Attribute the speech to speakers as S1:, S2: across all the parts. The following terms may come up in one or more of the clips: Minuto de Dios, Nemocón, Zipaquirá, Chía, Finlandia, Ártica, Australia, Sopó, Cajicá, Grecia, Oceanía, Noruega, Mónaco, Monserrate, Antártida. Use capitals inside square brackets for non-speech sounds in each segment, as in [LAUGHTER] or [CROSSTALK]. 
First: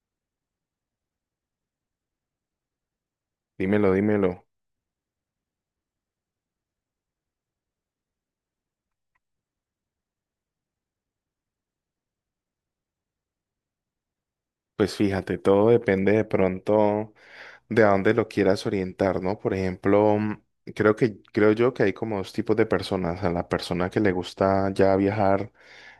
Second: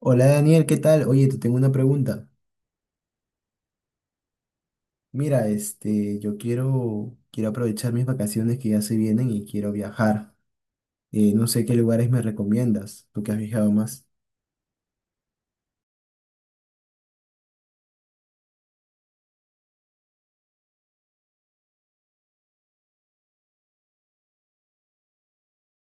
S1: Hola Daniel, ¿qué tal? Oye, te tengo una pregunta.
S2: Dímelo, dímelo.
S1: Mira, este, yo quiero aprovechar mis vacaciones que ya se vienen y quiero viajar. No sé qué lugares me recomiendas, tú que has viajado más.
S2: Pues fíjate, todo depende de pronto de a dónde lo quieras orientar, ¿no? Por ejemplo, creo que, creo yo que hay como dos tipos de personas. A la persona que le gusta ya viajar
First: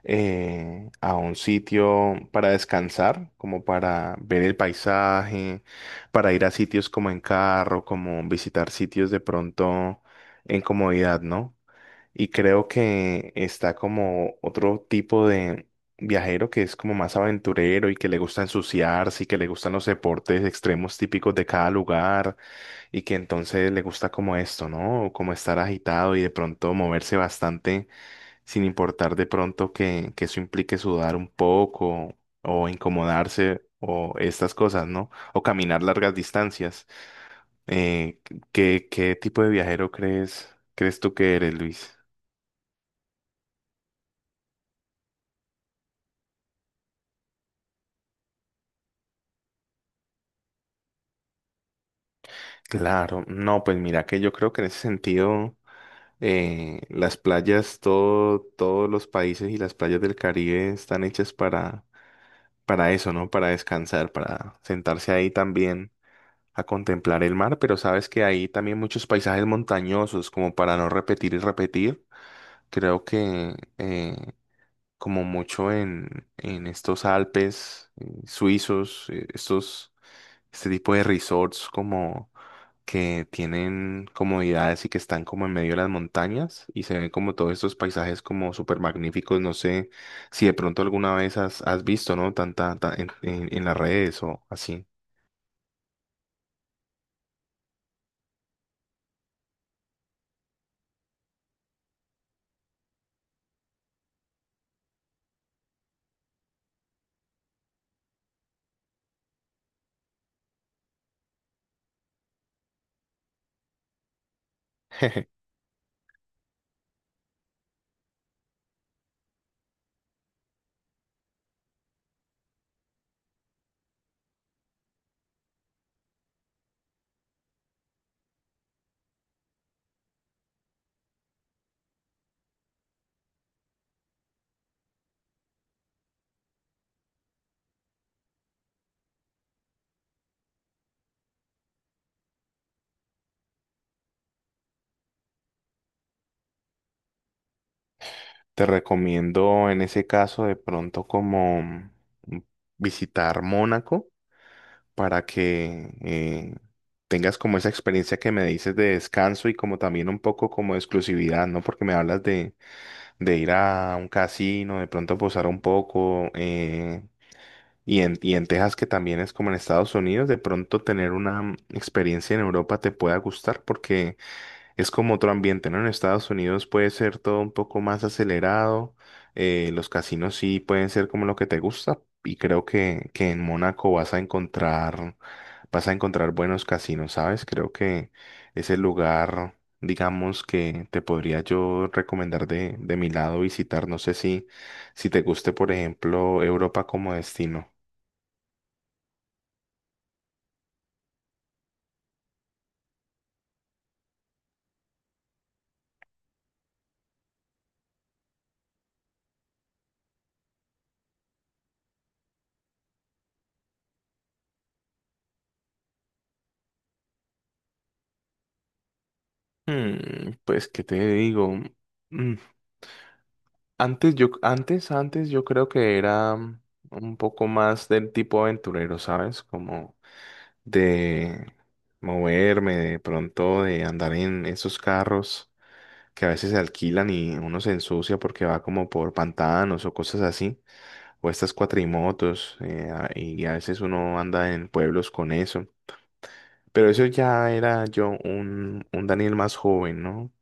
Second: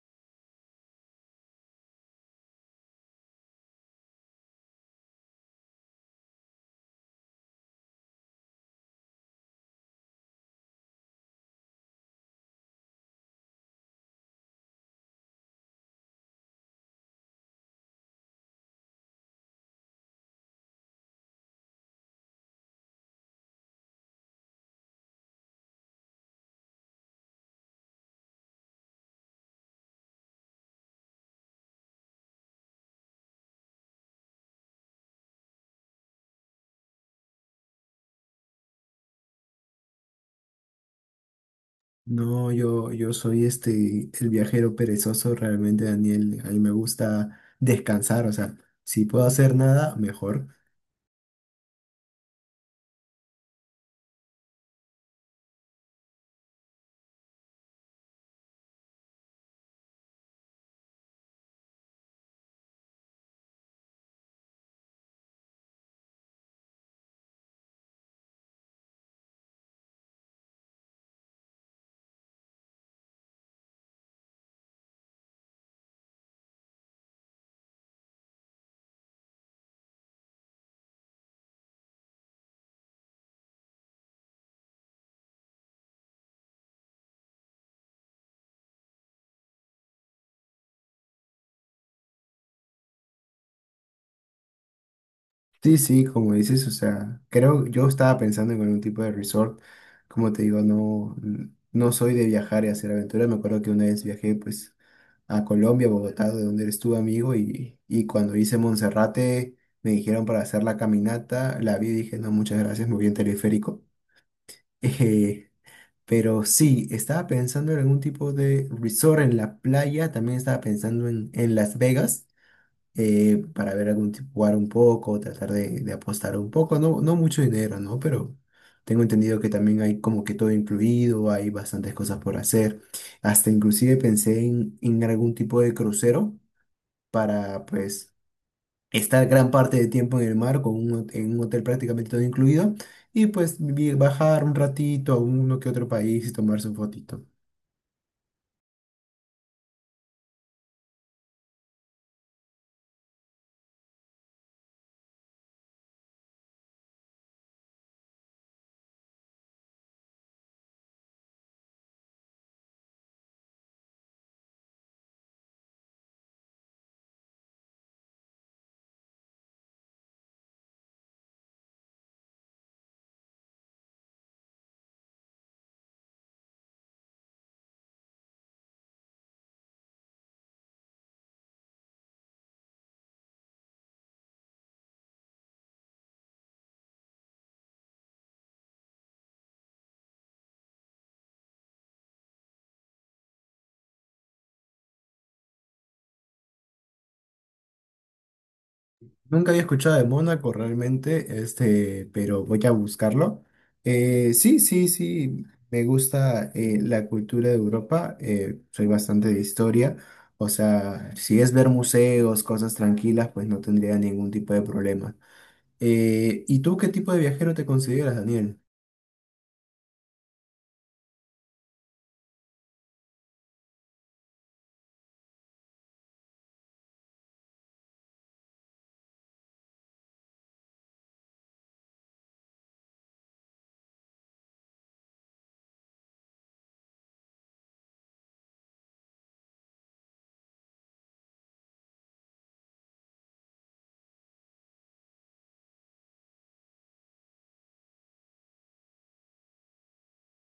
S2: a un sitio para descansar, como para ver el paisaje, para ir a sitios como en carro, como visitar sitios de pronto en comodidad, ¿no? Y creo que está como otro tipo de viajero que es como más aventurero y que le gusta ensuciarse y que le gustan los deportes extremos típicos de cada lugar y que entonces le gusta como esto, ¿no? Como estar agitado y de pronto moverse bastante sin importar de pronto que eso implique sudar un poco o incomodarse o estas cosas, ¿no? O caminar largas distancias. Eh, ¿qué tipo de viajero crees tú que eres, Luis?
S1: No, yo soy este, el viajero perezoso realmente, Daniel. A mí me gusta descansar, o sea, si puedo hacer nada, mejor.
S2: Claro, no, pues mira que yo creo que en ese sentido las playas, todo, todos los países y las playas del Caribe están hechas para eso, ¿no? Para descansar, para sentarse ahí también a contemplar el mar, pero sabes que hay también muchos paisajes montañosos como para no repetir y repetir. Creo que como mucho en estos Alpes suizos, este tipo de resorts como que tienen comodidades y que están como en medio de las montañas y se ven como todos estos paisajes como súper magníficos. No sé si de pronto alguna vez has visto, ¿no? En las redes o así.
S1: Sí, sí, como dices, o sea, creo, yo estaba pensando en algún tipo de resort. Como te digo, no soy de viajar y hacer aventuras. Me acuerdo que una vez viajé, pues a Colombia, Bogotá, de donde eres tú, amigo, y cuando hice Monserrate, me dijeron para hacer la caminata, la vi y dije, no, muchas gracias, me voy en teleférico. [LAUGHS]
S2: [LAUGHS]
S1: Eh, pero sí, estaba pensando en algún tipo de resort en la playa, también estaba pensando en Las Vegas, para ver algún tipo, jugar un poco, tratar de apostar un poco, no, no mucho dinero, ¿no? Pero tengo entendido que también hay como que todo incluido, hay bastantes cosas por hacer. Hasta inclusive pensé en algún tipo de crucero para pues estar gran parte del tiempo en el mar con en un hotel prácticamente todo incluido y pues bajar un ratito a uno que otro país y tomarse un fotito.
S2: Te recomiendo en ese caso de pronto como visitar Mónaco para que tengas como esa experiencia que me dices de descanso y como también un poco como de exclusividad, ¿no? Porque me hablas de ir a un casino, de pronto posar un poco, y en Texas, que también es como en Estados Unidos, de pronto tener una experiencia en Europa te pueda gustar porque es como otro ambiente, ¿no? En Estados Unidos puede ser todo un poco más acelerado, los casinos sí pueden ser como lo que te gusta y creo que en Mónaco vas a encontrar buenos casinos, ¿sabes? Creo que es el lugar, digamos, que te podría yo recomendar de mi lado visitar. No sé si, si te guste, por ejemplo, Europa como destino.
S1: Nunca había escuchado de Mónaco realmente, este, pero voy a buscarlo. Sí, sí, sí, me gusta la cultura de Europa, soy bastante de historia. O sea, si es ver museos, cosas tranquilas, pues no tendría ningún tipo de problema. ¿Y tú qué tipo de viajero te consideras, Daniel?
S2: Hmm, pues, ¿qué te digo? Mm, Antes yo creo que era un poco más del tipo aventurero, ¿sabes? Como de moverme, de pronto de andar en esos carros que a veces se alquilan y uno se ensucia porque va como por pantanos o cosas así, o estas cuatrimotos, y a veces uno anda en pueblos con eso. Pero eso ya era yo un Daniel más joven, ¿no?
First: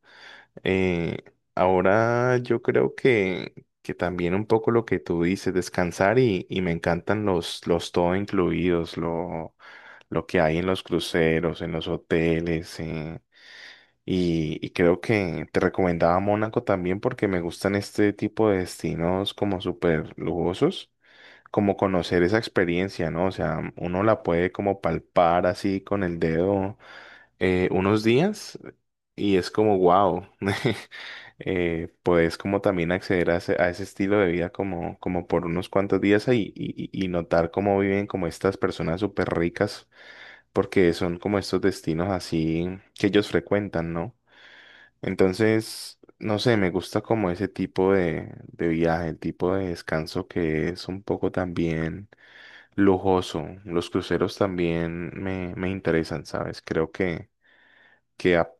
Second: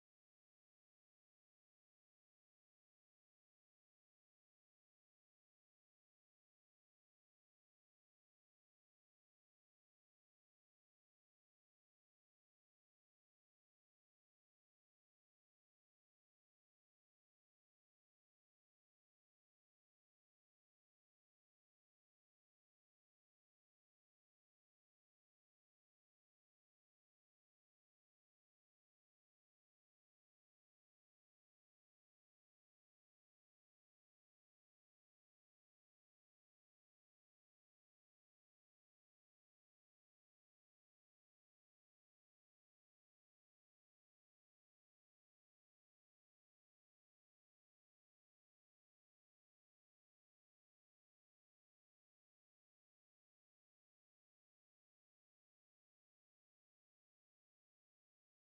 S2: Eh, ahora yo creo que también un poco lo que tú dices, descansar y me encantan los todo incluidos, lo que hay en los cruceros, en los hoteles. Y creo que te recomendaba Mónaco también porque me gustan este tipo de destinos como súper lujosos, como conocer esa experiencia, ¿no? O sea, uno la puede como palpar así con el dedo unos días y es como wow. [LAUGHS] Puedes como también acceder a a ese estilo de vida como, como por unos cuantos días ahí y notar cómo viven como estas personas súper ricas, porque son como estos destinos así que ellos frecuentan, ¿no? Entonces, no sé, me gusta como ese tipo de viaje, el tipo de descanso que es un poco también lujoso. Los cruceros también me interesan, ¿sabes? Creo que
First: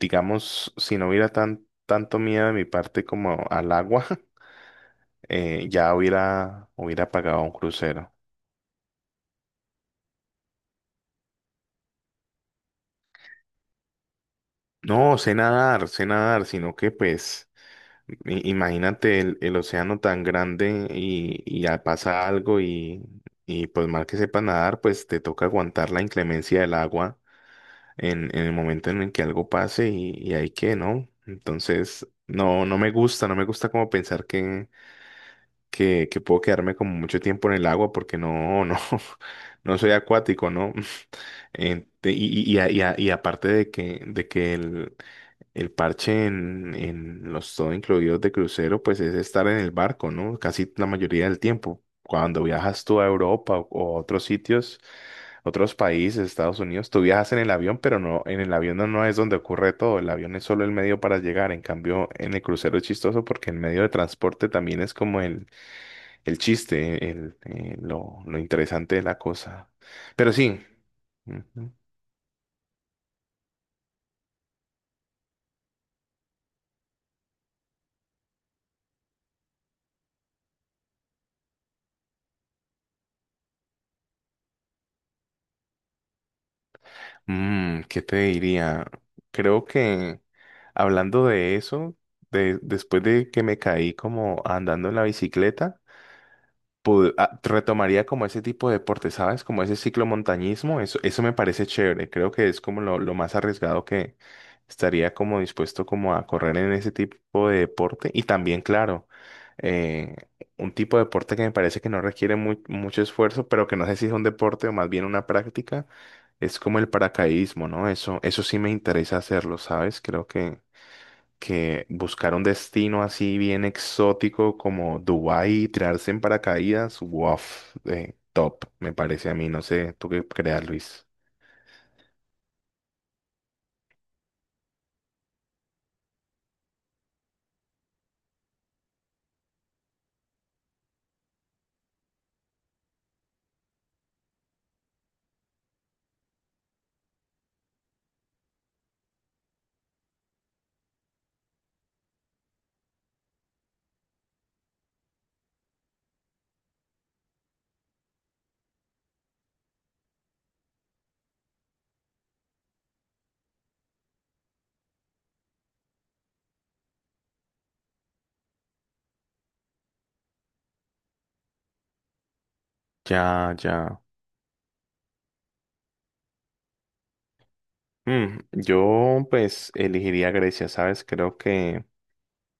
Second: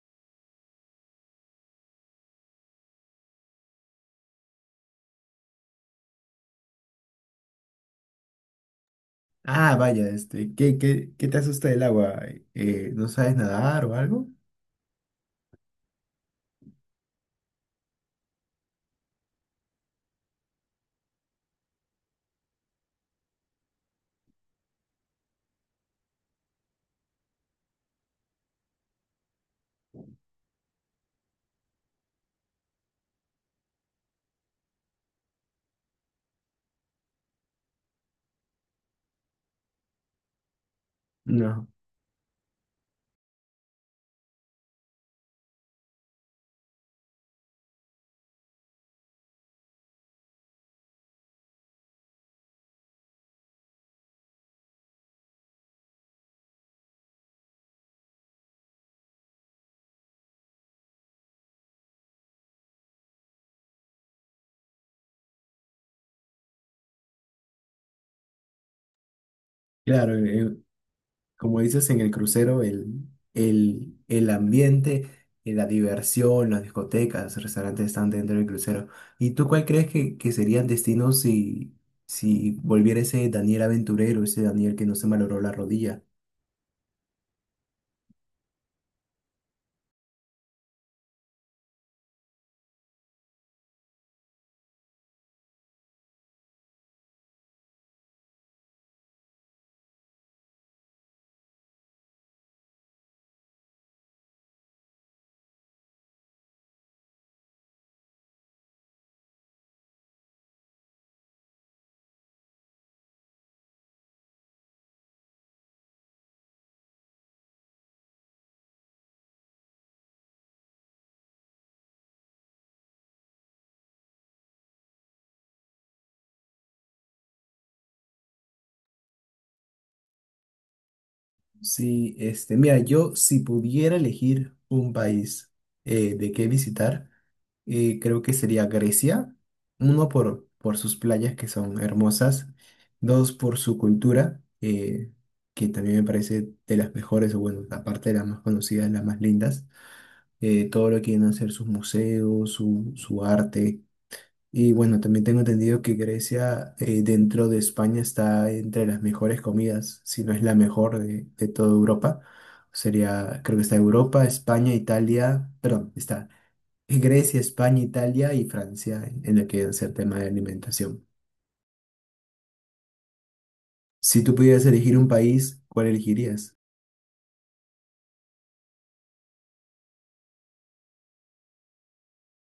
S2: digamos, si no hubiera tanto miedo de mi parte como al agua, [LAUGHS] ya hubiera pagado un crucero.
S1: Ah, vaya, este, ¿qué te asusta del agua? ¿No sabes nadar o algo?
S2: No, sé nadar, sino que pues, imagínate el océano tan grande y ya pasa algo y pues mal que sepa nadar, pues te toca aguantar la inclemencia del agua en el momento en el que algo pase y hay que, ¿no? Entonces, no, no me gusta, no me gusta como pensar que, que puedo quedarme como mucho tiempo en el agua porque no, no, [LAUGHS] no soy acuático, ¿no?
S1: No.
S2: En- te- y, y aparte de que el parche en los todo incluidos de crucero, pues es estar en el barco, ¿no? Casi la mayoría del tiempo. Cuando viajas tú a Europa o a otros sitios, otros países, Estados Unidos, tú viajas en el avión, pero no, en el avión no, no es donde ocurre todo. El avión es solo el medio para llegar. En cambio, en el crucero es chistoso porque el medio de transporte también es como el chiste, lo interesante de la cosa.
S1: Claro,
S2: Pero sí.
S1: como dices en el crucero, el ambiente, la diversión, las discotecas, restaurantes están dentro del crucero. ¿Y tú cuál crees que serían destinos si volviera ese Daniel aventurero, ese Daniel que no se malogró la rodilla?
S2: Mm, ¿qué te diría? Creo que hablando de eso, de, después de que me caí como andando en la bicicleta, retomaría como ese tipo de deporte, ¿sabes? Como ese ciclomontañismo, eso me parece chévere, creo que es como lo más arriesgado que estaría como dispuesto como a correr en ese tipo de deporte y también, claro, eh, un tipo de deporte que me parece que no requiere mucho esfuerzo, pero que no sé si es un deporte o más bien una práctica, es como el paracaidismo, ¿no? Eso sí me interesa hacerlo, ¿sabes? Creo que buscar un destino así bien exótico como Dubái y tirarse en paracaídas, wow, top, me parece a mí, no sé, ¿tú qué creas, Luis?
S1: Sí, este, mira, yo si pudiera elegir un país de qué visitar, creo que sería Grecia. Uno por sus playas que son hermosas, dos por su cultura, que también me parece de las mejores, o bueno, aparte de las más conocidas, las más lindas. Todo lo que vienen a ser sus museos, su arte. Y bueno, también tengo entendido que Grecia, dentro de España, está entre las mejores comidas, si no es la mejor de toda Europa. Sería, creo que está Europa, España, Italia, perdón, está Grecia, España, Italia y Francia en lo que es el tema de alimentación.
S2: Ya, ya.
S1: Si tú pudieras elegir un país, ¿cuál elegirías?
S2: Mm, yo pues elegiría Grecia, ¿sabes? Creo que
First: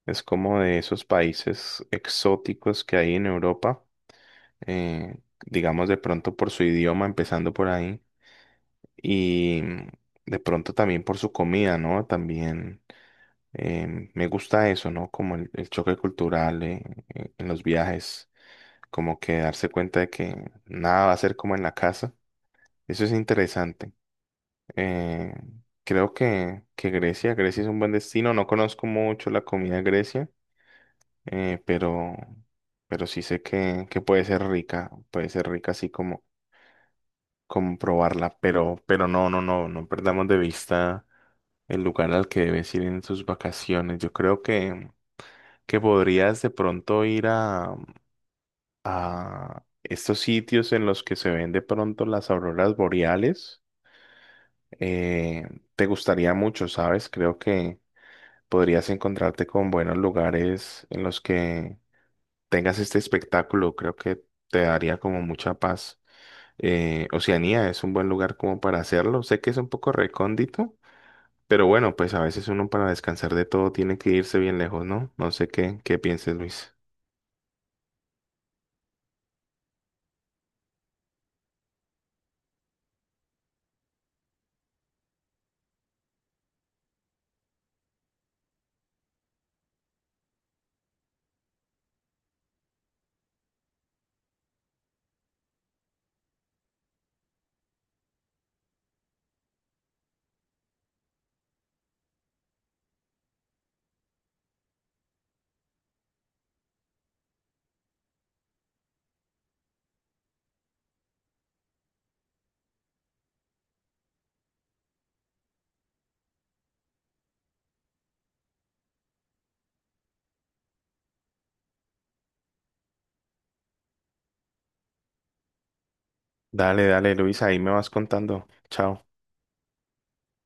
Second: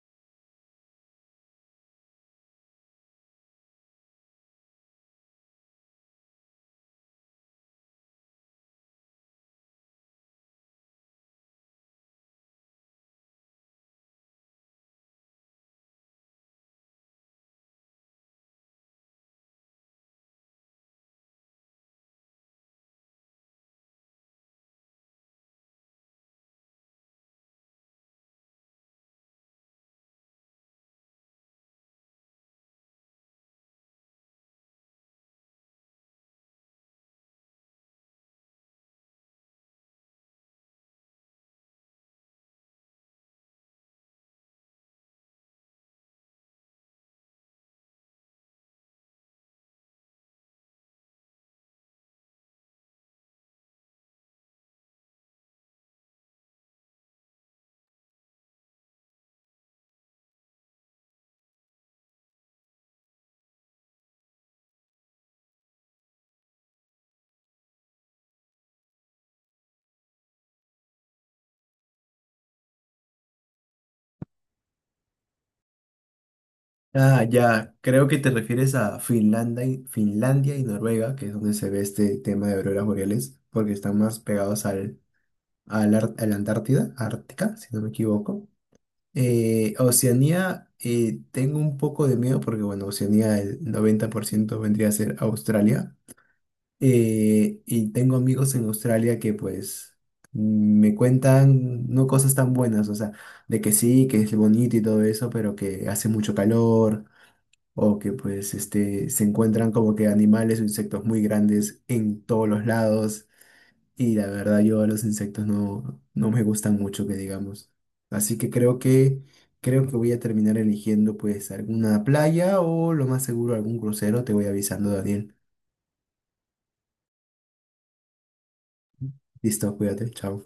S2: es como de esos países exóticos que hay en Europa, eh, digamos de pronto por su idioma, empezando por ahí, y de pronto también por su comida, ¿no? También. Me gusta eso, ¿no? Como el choque cultural en los viajes, como que darse cuenta de que nada va a ser como en la casa. Eso es interesante. Eh, creo que Grecia es un buen destino. No conozco mucho la comida de Grecia, eh, pero, pero sí sé que puede ser rica así como, como probarla, pero no, no, no, no perdamos de vista el lugar al que debes ir en tus vacaciones. Yo creo que podrías de pronto ir a estos sitios en los que se ven de pronto las auroras boreales. Eh, te gustaría mucho, ¿sabes? Creo que podrías encontrarte con buenos lugares en los que tengas este espectáculo. Creo que te daría como mucha paz. Oceanía es un buen lugar como para hacerlo. Sé que es un poco recóndito, pero bueno, pues a veces uno para descansar de todo tiene que irse bien lejos, ¿no? No sé qué pienses, Luis.
S1: Ah, ya, creo que te refieres a Finlandia Finlandia y Noruega, que es donde se ve este tema de auroras boreales, porque están más pegados al a la, a la Antártida, Ártica, si no me equivoco. Oceanía, tengo un poco de miedo porque, bueno, Oceanía el 90% vendría a ser Australia. Y tengo amigos en Australia que, pues, me cuentan no cosas tan buenas, o sea, de que sí, que es bonito y todo eso, pero que hace mucho calor. O que pues este, se encuentran como que animales o insectos muy grandes en todos los lados. Y la verdad, yo los insectos no, no me gustan mucho, que digamos. Así que creo que creo que voy a terminar eligiendo pues alguna playa o lo más seguro algún crucero. Te voy avisando, Daniel.
S2: Dale, dale, Luis, ahí me vas contando. Chao.
S1: Listo, cuídate, chao.